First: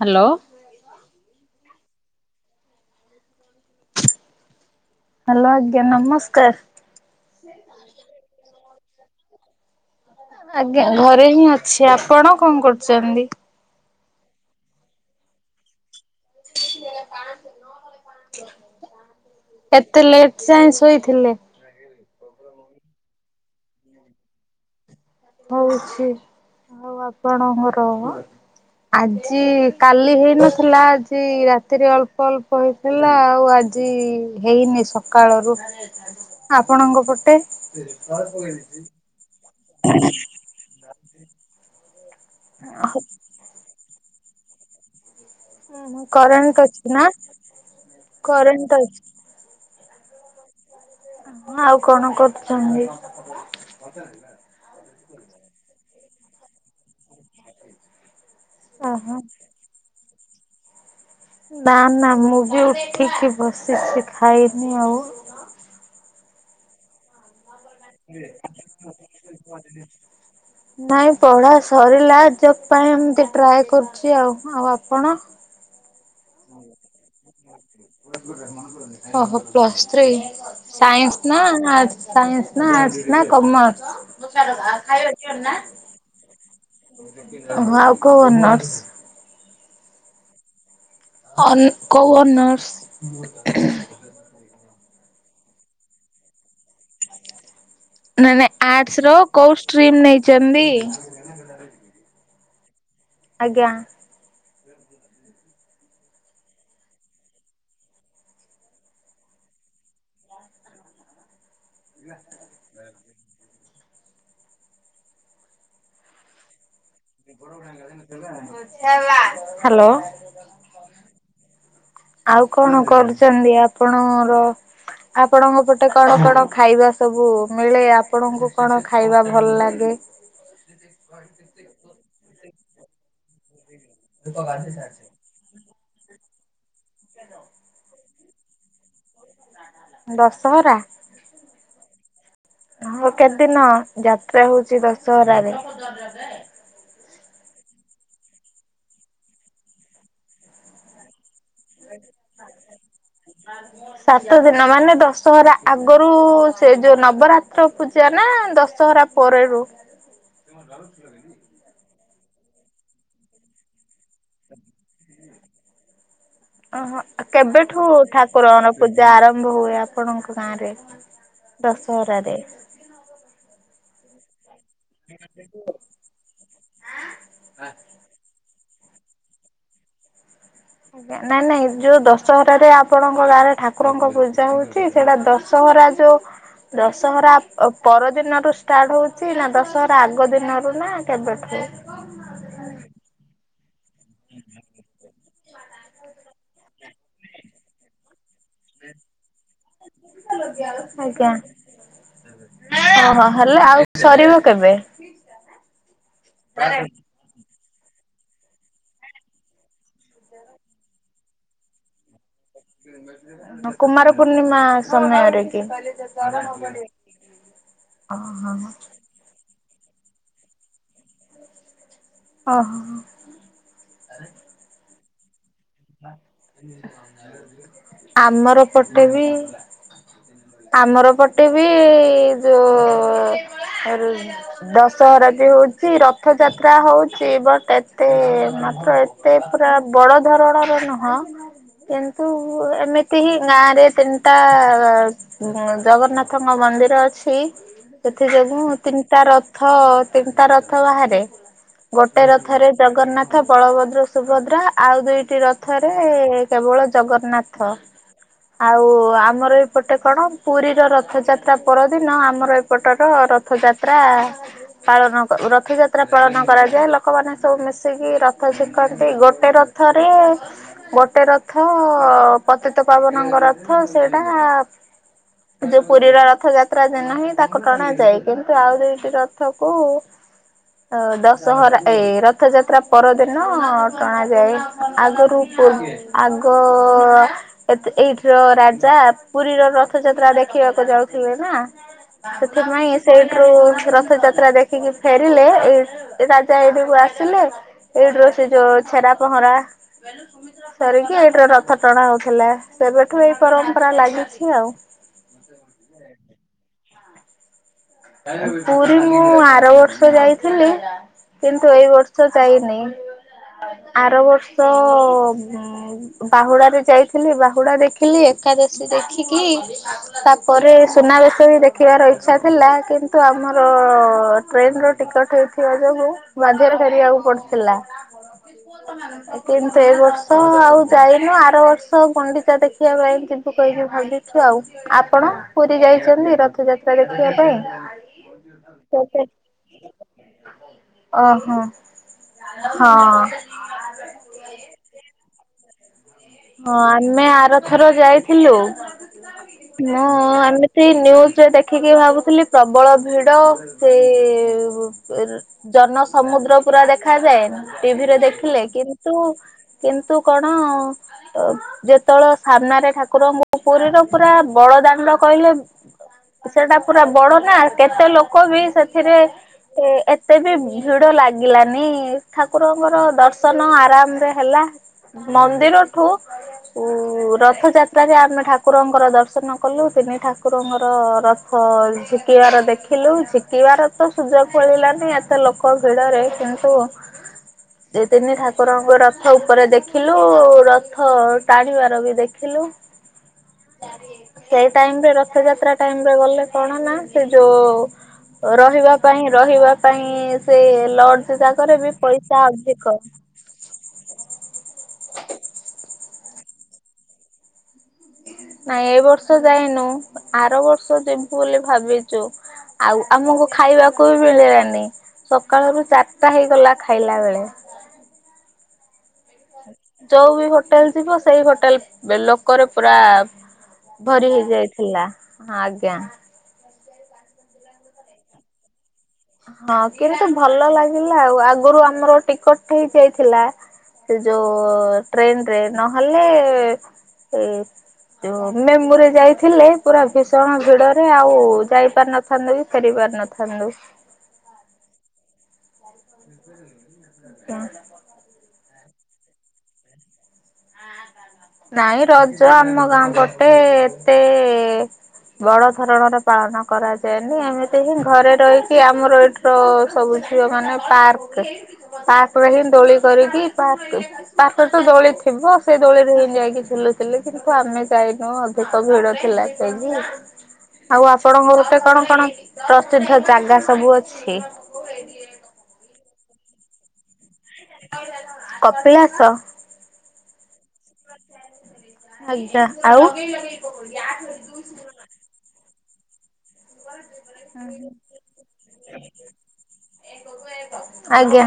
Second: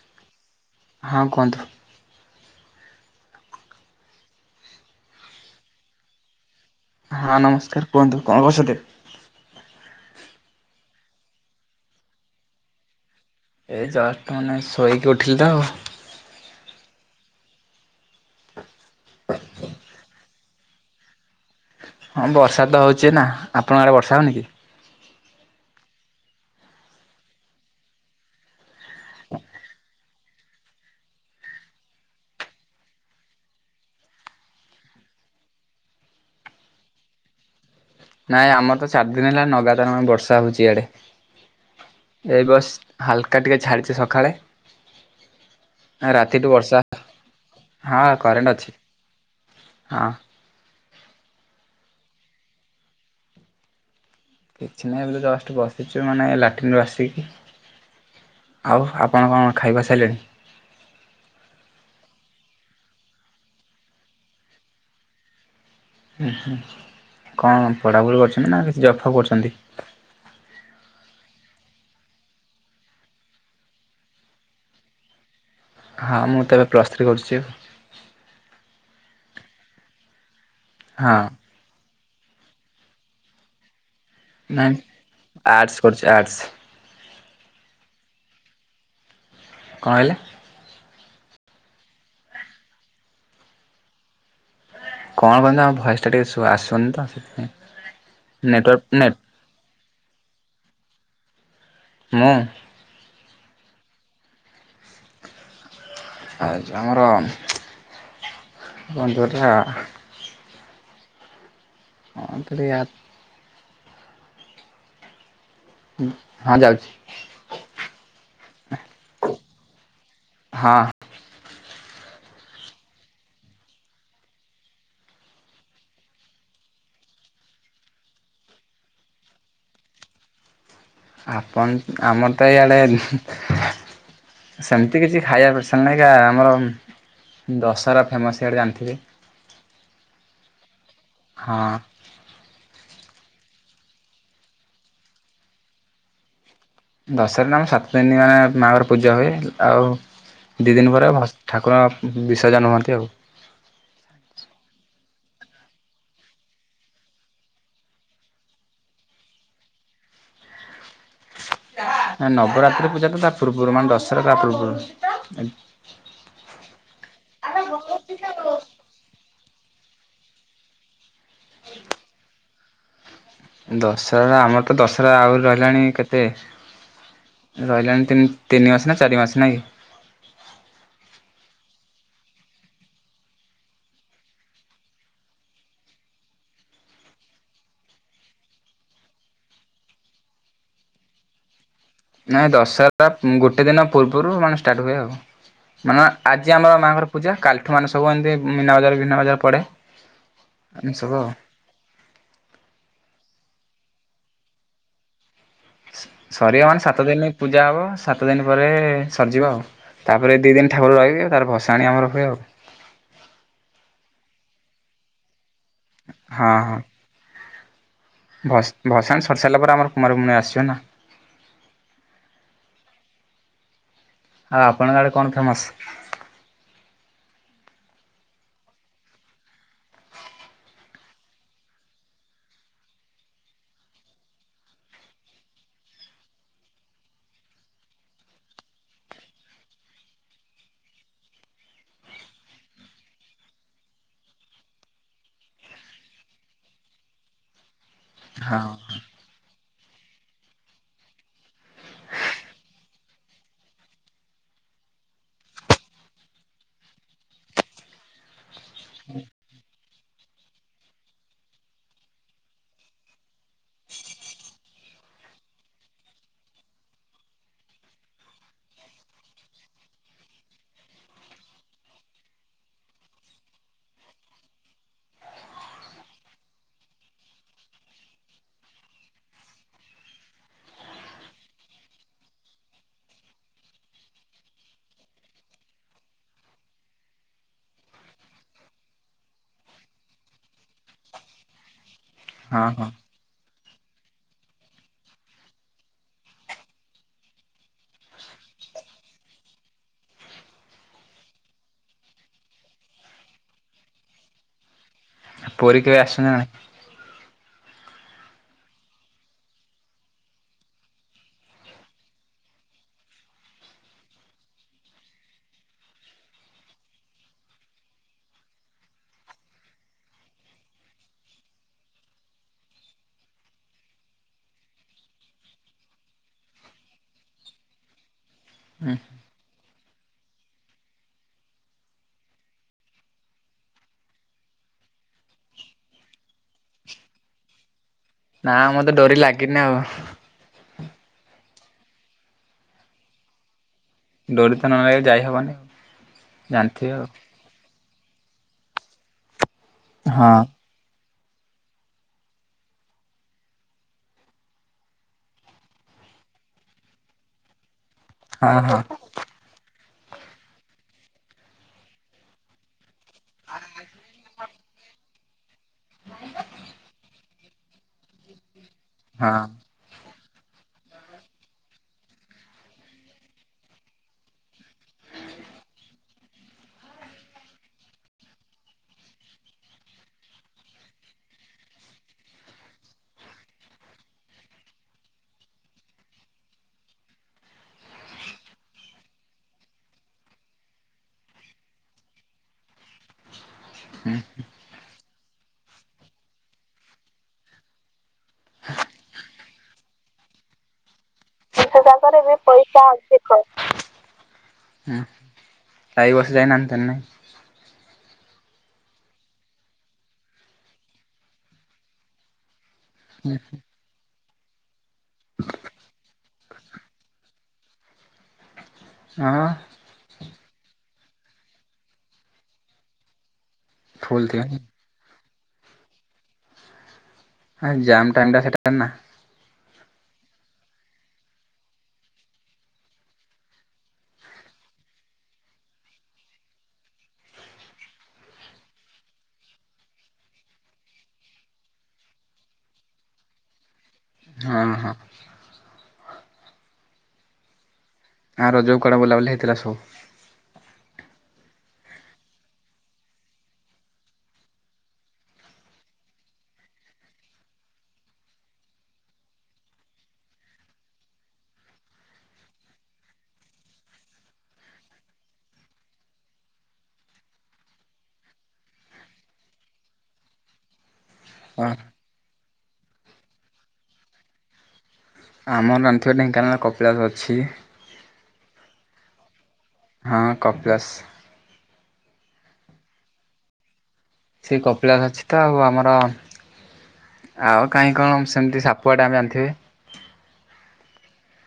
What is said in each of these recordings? Hello ହଁ କୁହନ୍ତୁ! Hello ଆଜ୍ଞା ନମସ୍କାର। ହଁ ନମସ୍କାର କୁହନ୍ତୁ କଣ କରଛଛନ୍ତି। ଆଜ୍ଞା ଘରେ ହିଁ ଅଛି। ଆପଣ କଣ କରୁଛନ୍ତି? ଏଇ ଜଷ୍ଟ ମାନେ ଶୋଇକି ଉଠିଲେ ତ ଆଉ। କଣ ନ ପା [inaudible] କେତେ ଲେଟ ଯାଏଁ ଶୋଇଥିଲେ? ହଁ ବର୍ଷା ତ ହଉଛି ନା, ଆପଣଙ୍କ ଆଡ଼େ ବର୍ଷା ହେଉନି କି? ହଉଛି ଆଉ ଆପଣଙ୍କର? ଆଜି ଇ କାଲି ହେଇନଥି ଥିଲା ଆଜି ରାତିରେ ଅଳ୍ପ ଅଳ୍ପ ହେଇଥିଲା, ଆଉ ଆଜି ହେଇନି ସକାଳରୁ। ଆପଣଙ୍କ ପଟେ? ନାଇଁ ଆମର ତ ଚାରି ଦିନ ହେଲା ନଗାତାର ବର୍ଷା ହଉଛି ଇଆଡେ ଏଇ ବସ୍ ହାଲକା ଟିକେ ଛାଡିଛି ସକାଳେ ରାତିଠୁ କରେଣ୍ଟ ବର୍ଷା। ଅଛି ନା ହଁ କରେଣ୍ଟ ଅଛି। ହଁ। ଆଉ କଣ କରୁଛନ୍ତି? ପଥିଲା [unintelligible] କିଛି ନାହିଁ ବୋଲେ ଜଷ୍ଟ ବସିଛୁ ମାନେ ଲାଟିନ୍ରୁ ଆସିକି। ଆଉ ଓହୋ ଆପଣ କଣ ଖାଇବା ସାରିଲେଣି? ନା ନା ମୁଁ ବି ଉଠିକି ବସିଛି, ଖାଇନି ଆଉ। ହୁଁ କଣ ପଢ଼ାପଢ଼ି କରୁଛନ୍ତି, ନା କିଛି ଜବ ଫବ କରୁଛନ୍ତି? ହୁଁ [unintelligible] ନାଇଁ ପଢ଼ା ସରିଲା। ଜବ ପାଇଁ ଏମିତି ଟ୍ରାଏ କରୁଛି। ଆଉ ଆଉ ଆପଣ? ହଁ ମୁଁ ତ ଏବେ ପ୍ଲସଥ୍ରୀ କରୁଛି ଆଉ। ଓହୋ ପ୍ଲସ୍ ଥ୍ରୀ ହଁ ସାଇନ୍ସ ନା ଆଡ୍ସ- ସାଇନ୍ସ ନା ଆଡ଼ସ ନା କୋମସ୍ର? ନାଇଁ ଆର୍ଟସ୍ କରୁଛି ଆର୍ଟସ୍ ଓହୋ ଆଉ କଉ ଅନର୍ସ? କଣ ହେଲା? ଅନ କଉ ଅନର୍ସ? କଣ କହିଲେ ଆମ ଭଏସ ଟା ଟିକେ ଆସୁନି ତ ସେଥିପାଇଁ ନାଇଁ ନାଇଁ ନେଟୱାର୍କ ଆର୍ଟ୍ସ ର ନେଟ୍ କୋଉ ଷ୍ଟ୍ରିମ ନେଇଛନ୍ତି? ମୁଁ? ଆଜ୍ଞା। ଆଉ ଆମର କଣତି ହେଟା ହଁ ଥରେ ଆ ହଁ ଯାଉଛି। ହ୍ୟାଲୋ। ହଁ। ଆଉ କଣ କରୁଛନ୍ତି ଆପଣ ର? ଆପଣଙ୍କ ପଟେ କଣ କଣ ଖାଇବା ସବୁ ମିଳେ ଆପଣଙ୍କୁ କଣ ଖାଇବା ଭଲ ଲାଗେ? ଆପଣ ଆମର ତ ଏଇ ଆଡେ ସେମିତି କିଛି ଖାଇବା ପସନ୍ଦ ନାଇଁ କା ଆମର ଦଶହରା ଫେମସ୍ ଇଆଡେ ଜାଣିଥିବେ। ଦଶହରା? ହଁ। ହଁ କେତେଦିନ ଯାତ୍ରା ହଉଛି ଦଶହରାରେ? ଦର [inaudible] ଦଶହରା ଆମ ସାତ ଦିନ ଆଁ ମାଆଙ୍କର ପୂଜା ହୁଏ। ଆଉ ଦି ଦିନ ପରେ ଭ ଠାକୁର ବିସର୍ଜ ହୁଅନ୍ତି ଆଉ। ହ [unintelligible] ସାତ ଦିନ ମାନେ ଦଶହରା ଆଗରୁ ସେ ଯୋଉ ନବରାତ୍ର ପୂଜା ନା ଦଶହରା ପରେ ହଉ [unintelligible] ନବରାତ୍ରି ପୂଜା ତ ତା ପୂର୍ବରୁ ମାନେ ଦଶହରା ତା ପୂର୍ବରୁ। ଓହୋ କେବେଠୁ ଠାକୁରଙ୍କର ପୂଜା ଆରମ୍ଭ ହୁଏ ଆପଣଙ୍କ ଗାଁ ରେ? ଦଶହରାରେ? ଦଶହରା ଆମର ତ ଦଶହରା ଆହୁରି ରହିଲାଣି କେତେ ତେ ରହିଲାଣି ତି ତିନି ମାସ ନା ଚାରି ମାସ ନାଇକି? ଆଜ୍ଞା ନାଇଁ ନାଇଁ ଯୋଉ ଦଶହରାରେ ଆପଣଙ୍କ ଗାଁରେ ଠାକୁରଙ୍କ ପୂଜା ହଉଛି ସେଇଟା ଦଶ ସହରା ଯୋଉ ଦଶହରା ପରଦିନରୁ ଷ୍ଟାର୍ଟ ହଉଛି ନା ଦଶହରା ଆଗ ଦିନରୁ ନା କେବେଠୁ? ନାଇଁ ଦଶହରା ଗୋଟେ ଦିନ ପୂର୍ବରୁ ମାନେ ଷ୍ଟାର୍ଟ ହୁଏ ଆଉ। ମାନେ ଆଜି ଆମର ମାଆଙ୍କର ପୂଜା କାଲି ମାନେ ସବୁ ଏମତି ମିନା ବଜାର ବିନ୍ନା ବଜାର ପଡେ ଏମିତି ସବୁ ଆଉ। ଓହଁ ହେଲେ ଆଉ ସରିବ କେବେ? ସରିବ ମାନେ ସାତ ଦିନ ପୂଜା ହବ ସାତ ଦିନ ପରେ ସରିଯିବ ଆଉ। ତାପରେ ଦିଇ ଦିନ ଠାକୁର ରହିବେ। ତାପରେ ଭସାଣି ଆମର ହୁଏ ଆଉ। କୁମାର ପୂର୍ଣ୍ଣିମା ସମୟରେ କି? ଓହୋ ଭ ଭସାଣ ସରି ସାରିଲା ପରେ ଆମର କୁମାରପୂର୍ଣ୍ଣମା ଆସିବ ନା। ଓହୋ। ଆଉ ଆପଣଙ୍କ ଆଡେ କଣ ଫେମସ? ଆମର ପଟେ ବି ଆମର ପଟେ ବି ଯଉ ଦଶହରା ବି ହଉଛି ରଥଯାତ୍ରା ହଉଛି ବଟ ଏତେ ମାତ୍ର ସେ ପୁରା ବଡ ଧରଣର ନୁହଁ କିନ୍ତୁ ଏମିତି ହିଁ ଗାଁ ରେ ତିନିଟା ଆ ହୁଁ ଜଗନ୍ନାଥଙ୍କ ମନ୍ଦିର ଅଛି ସେଥି ହଁ ଯୋଗୁଁ ତିନିଟା ର ଥ ତିନିଟା ରଥ ବାହାରେ ଗୋଟେ ରଥରେ ଜଗନ୍ନାଥ ବଳଭଦ୍ର ସୁଭଦ୍ରା। ଆଉ ଦୁଇଟି ରଥ ଥରେ କେବଳ ଜଗନ୍ନାଥ ଆଉ ଆମର ଗୋଟେ କଣ ପୁରୀର ରଥଯାତ୍ରା ପରଦିନ ଆମର ଏପଟର ରଥଯାତ୍ରା ପାଳନ କ ରଥଯାତ୍ରା ପାଳନ କରାଯାଏ। ଲୋକମାନେ ସବୁ ମିଶିକି ରଥ ଝିକନ୍ତି। ଗୋଟେ ରଥ ଥରେ ଗୋଟେ ରଥ ପତିତ ପାବନଙ୍କ ରଥ ସେଏଟା ଯୋଉ ପୁରୀର ରଥଯାତ୍ରା ଯେ ନାହିଁ ତାକୁ ଟଣାଯାଏ କିନ୍ତୁ ଆଉ ଦୁଇଟି ରଥକୁ ତ ଦଶହରା ଏ ରଥଯାତ୍ରା ପରଦିନ ଟଣାଯାଏ ଆଗୁ ପୁ ଆଗ ଏତେ ଏଇଠିର ରାଜା ପୁରୀର ରଥଯାତ୍ରା ଦେଖିବାକୁ ଯାଉଥିଲେ ନା ହଁ ହଁ [unintelligible] ସେଇଠୁ ରଥଯାତ୍ରା ଦେଖିକି ଫେରିଲେ ଏଇ ରାଜା ଏଇଠିକୁ ଆସିଲେ ଏଇ ଡ୍ରୋ ସେ ଯୋଉ ଛେରା ପହଁରା ସରିକି ଏଇଠୀରେ ରଥ ଟଣା ହଉଥିଲା ସେବେଠୁ ଏଇ ପରମ୍ପରା ଲାଗିଛି ଆଉ। ପୁରୀ କେବେ ଆସିନା ପୁରୀ ମୁଁ ଆର ବର୍ଷ ଯାଇଥିଲି କିନ୍ତୁ ଏଇ ବର୍ଷ ଯାଇନି ଆର ବର୍ଷ ବାହୁଡା ରେ ଯାଇଥିଲି ବାହୁଡା ଦେଖିଲି ଏକାଦଶୀ ଦେଖିକି ତାପରେ ସୁନାବେଶ ବି ଦେଖିବାର ଇଛା ଥିଲା କିନ୍ତୁ ଆମର ଟ୍ରେନର ଟିକଟ ହେଇଥିବା ଯୋଗୁଁ ବାଧ୍ୟରେ ଫେରିବାକୁ ପଡଥିଲା। ନା କିନ୍ତୁ ଏ ବର୍ଷ ଆଉ ଯାଇନୁ ଆର ବର୍ଷ ଗୁଣ୍ଡିଚା ଦେଖିବା ପାଇଁ ଯିବୁ କହିକି ଭାବିଛୁ ଆଉ। ଆପଣ ପୁରୀ ଯାଇଚନ୍ତି ରଥଯାତ୍ରା ଦେଖିବା ପାଇଁ ନା ମତେ ଡୋରି ଲାଗିନି ଆଉ। ଓହଁ ହଁ। ଡୋରି ତ ନଲାଗିଲେ ଯାଇହବନି। ହଁ ଆମେ ଆରଥର ଯାଇଥିଲୁ। ହଁ। ସେମିତି ନିୁୟୁଜରେ ଦେଖିକି ଭାବୁଥିଲି ପ୍ରବଳ ଭିଡ ସେ ବୁ ଏ ଜନ ସମୁଦ୍ର ପୁରା ଦେଖାଯାଏ ଟିଭିରେ ଦେ ହଁ ଥିଲେ ହଁ କିନ୍ତୁ କିନ୍ତୁ କଣ ଅ ଯେତବେଳେ ସାମ୍ନାରେ ଠାକୁରଙ୍କୁ ପୁରୀର ପୁରା ବଡ ଦାଣ୍ଡ କହିଲେ ସେଟା ପୁରା ବଡ ନା କେତେ ଲୋକ ବି ସେଥିରେ ହଁ। ଏ ଏତେ ବି ଭିଡ ଲାଗିଲାନି ଠାକୁରଙ୍କର ଦର୍ଶନ ଆରାମ ରେ ହେଲା। ମନ୍ଦିରଠୁ ଉ ରଥଯାତ୍ରାରେ ଆମେ ଠାକୁରଙ୍କର ଦର୍ଶନ କଲୁ ତିନି ଠାକୁରଙ୍କର ହଁ ଝିକିବାର ଦେଖିଲୁ ଝିକିବାର ତ ସୁଯୋଗ ମିଳିଲାନି ଏତେ ଲୋକ ଭିଡରେ କିନ୍ତୁ ଦି ଦିନି ଠାକୁରଙ୍କୁ ରଥ ଉପରେ ଦେଖିଲୁ ର ହଁ ଟାଣିବାର ବି ଦେଖିଲୁ ସେଇ ଟାଇମ ରେ ରଥଯାତ୍ରା ଟାଇମରେ ଗଲେ କଣ ନା ସେ ଯୋଉ ରହିବା ପାଇଁ ରହିବା ପାଇଁ ସେ ଲର୍ଜ ଯାକରେ ବି ପଇସା ଅଧିକ। ହଉ ଆଈ ବସିଲା [unintelligible] ନାଇଁ ଏ ବର୍ଷ ଯାଇନୁ ଆର ବର୍ଷ ଯିବୁ ବୋଲି ଭାବିଚୁ। ଆଉ ଆମୁକୁ ଖାଇବାକୁ ବି ମିଳିଲାନି ସକାଳ ରୁ ଚାରଟା ହେଇଗଲା ଖାଇଲା ବେଳେ। ହଁ ମ। ଯୋଉ ବି ହୋଟେଲ ଯିବ ସେଇ ହୋଟେଲ ବେ ଲୋକରେ ପୁରା ଫୁଲ ଭରି ଥିବ। ହେଇ ଯାଇଥିଲା ହଁ ଆଜ୍ଞା। ନା ଜାମ୍ ଟାଇମ ଟା ସେଟା ନା। ହଁ କିନ୍ତୁ ଭଲ ଲାଗିଲା ଆଉ ଆଗରୁ ଆମର ଟିକଟ ହେଇ ଯାଇଥିଲା। ସେ ଯୋଉ ଟ୍ରେନରେ ନହେଲେ ଏ ମେ ମୁଁ ଜଉ ଯାଇଥିଲେ ପୁରା ଭୀଷଣ ଭିଡରେ ଆଉ ଯାଇ ପାରିନଥାନ୍ତୁ କି ଫେରି ପାରି ଥାନ୍ତୁ। ହଁ ହଁ। [unintelligible] ତା ଆଁ ରଜକୁ କୁଆଡ଼େ ବୁଲାବୁଲି ହେଇଥିଲା ସବୁ? ନାଇଁ ରଜ ଆମ ଗାଁ ପଟେ ଏତେ ବଡ଼ ଧରଣର ପାଳନ କରାଯାଏନି ଏମିତି ହିଁ ଘରେ ରହିକି ଆମର ଏଠ୍ ତ ସବୁ ଝିଅମାନେ ପାର୍କ ପାର୍କରେ ହିଁ ଦୋଳି କରିକି ପାକ୍ ପାଟ ତ ଦୋଳି ଥିବ ସେଇ ଦୋଳିରେ ହେଇ ଯାଇକି ଝୁଲୁଥୁଲେ ସେ କିନ୍ତୁ ଆମେ ଯାଇନୁ ଅଧିକ ଭିଡ଼ ଥିଲା ତ ଆଜି। ଆଉ ଆପଣଙ୍କର ହଁ ଟେ କଣ କଣ ପ୍ରସିଦ୍ଧ ଜାଗା ସବୁ ଅଛି? ଆମ ନାନଥିବା ଢେଙ୍କାନାଳ କପିଳାସ ଅଛି। କପିଳାସ? ହଁ କପଳାସ୍। ଆଜ୍ଞା ଆଉ? ସିଏ କପିଳାସ ଅଛି ତ ଆଉ ଆମର ଆଉ ହୁଁ। କାଇଁ କଣ ସେମତି ସାପୁଆ ଡ୍ୟାମ୍ ଜାଣିଥିବେ? ଆଜ୍ଞା।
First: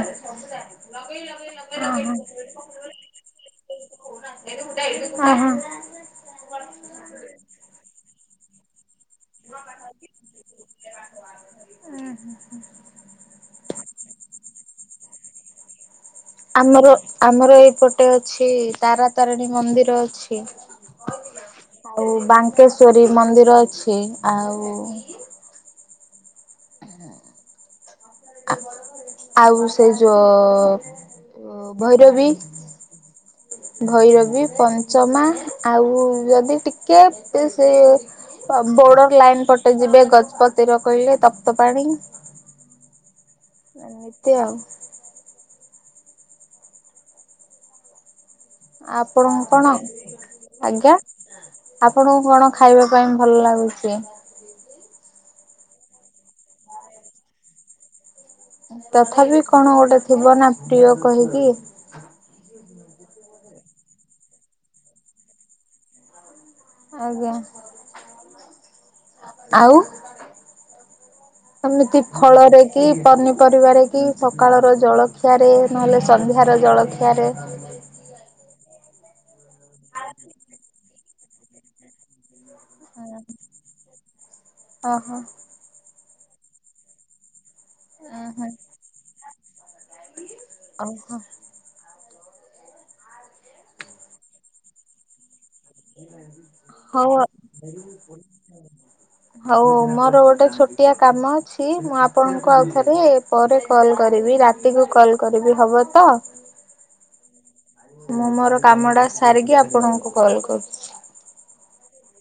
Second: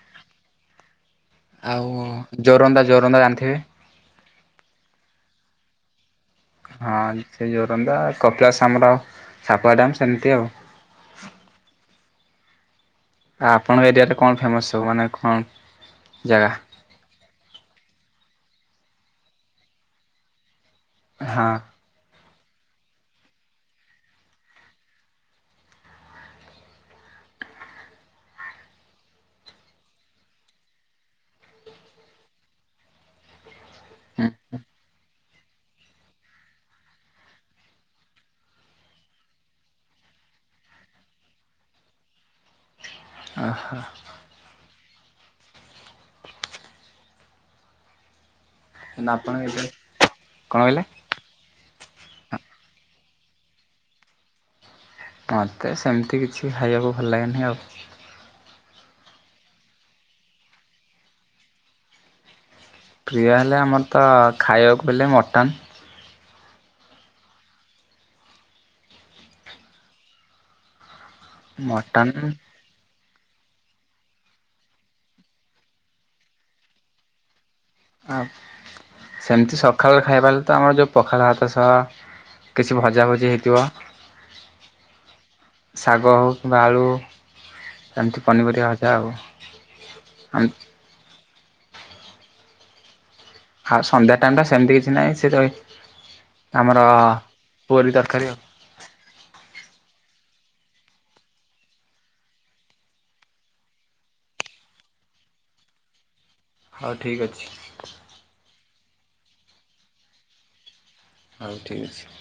ଆଉ ଯୋରନ୍ଦା ଯୋରନ୍ଦା ଜାଣିଥିବେ। ଅ ହଁ। ହଁ ସେ ଯୋରନ୍ଦା କପିଳାସ ଆମର ସାପୁଆ ଡ୍ୟାମ୍ ସେମତି ଆଉ। ଉଁ ହୁଁ ହୁଁ। ଆ ଆପଣ ଏରିଆରେ କଣ ଫେମସ୍ ସବୁ ମାନେ କଁ ଜାଗା? ମର ଆମର ଏଇପଟେ ଅଛି ତାରା ତାରିଣୀ ମନ୍ଦିର ଅଛି। ହଁ। ଆଉ ବାଙ୍କେଶ୍ଵରୀ ମନ୍ଦିର ଅଛି ଆଉ ହଁ। ଆ ଆଉ ସେ ଯୋ ଓ ଭୈରବୀ? ହୁଁ ଭୈରବୀ ପଞ୍ଚମା ଆଉ ଯଦି ଟିକେ ତେ ସେ ଅ ବୋର୍ଡର୍ ଲାଇନ୍ ପଟେ ଯିବେ ଗଜପତିର କହିବେ ତପ୍ତପାଣି। ଓହୋ ଏମିତି ଆଉ। ଆ ନା ଆପଣ ଆପଣୁଁ ଏବେ କଣ କଣ କହିଲେ? ଆଜ୍ଞା? ଆପଣଉ କଣ ଖାଇବା ପାଇଁ ଭଲ ଲାଗୁଚି? ମତେ ସେମତି କିଛି ଖାଇବାକୁ ଭଲ ଲାଗେନେହିଁ ଆଉ। ତଥାପି କଣ ଗୋଟେ ଥିବ ନାଁ ପ୍ରିୟ କହିକି। ପ୍ରିୟ ହେଲେ ଆମର ତ ଖାଇବାକୁ ବେଲେ ମଟନ୍। ଆଜ୍ଞା ଆଉ ଏମିତି ମଟନ୍ ଫଳରେ କି ପନିପରିବାରେ କି ସକାଳର ଜଳଖିଆରେ ନହେଲେ ସନ୍ଧ୍ୟାର ଜଳଖିଆରେ ଆ ସେମତି ସଖାଳର ଖାଇବା ହେଲେ ତ ଆମର ଯୋଉ ପଖାଳ ଭାତ ସହ କିଛି ଭଜା ଭଜି ହେଇଥିବ। ଓହୋ। ଶାଗ ହଉ କିମ୍ବା ଆଳୁ ଏମତି ପନିପରିବା ଅଜା ଆଉ ଆମ୍ ଆଉ ହ ଆ ସନ୍ଧ୍ୟା ଟାଇମ୍ ଟା ସେମତି କିଛି ନାହିଁ ସେ ତ ଏ ହଉ ଆ ପୁରୀ ତରକାରୀ ଆଉ। ହଉ ମୋର ଗୋଟେ ଛୋଟିଆ କାମ ଅଛି ମୁଁ ଆପଣଙ୍କୁ ଆଉ ଥରେ ପରେ କଲ୍ କରିବି ରାତିକୁୁ କଲ୍ କରିବି ହବ ତ? ହଉ ଠିକ୍ ଅଛି। ମୁଁ ମୋର କାମଟା ସାରିକି ଆପଣଙ୍କୁ କଲ୍ କରୁ ହଉ ଠିକ୍ ଅଛି।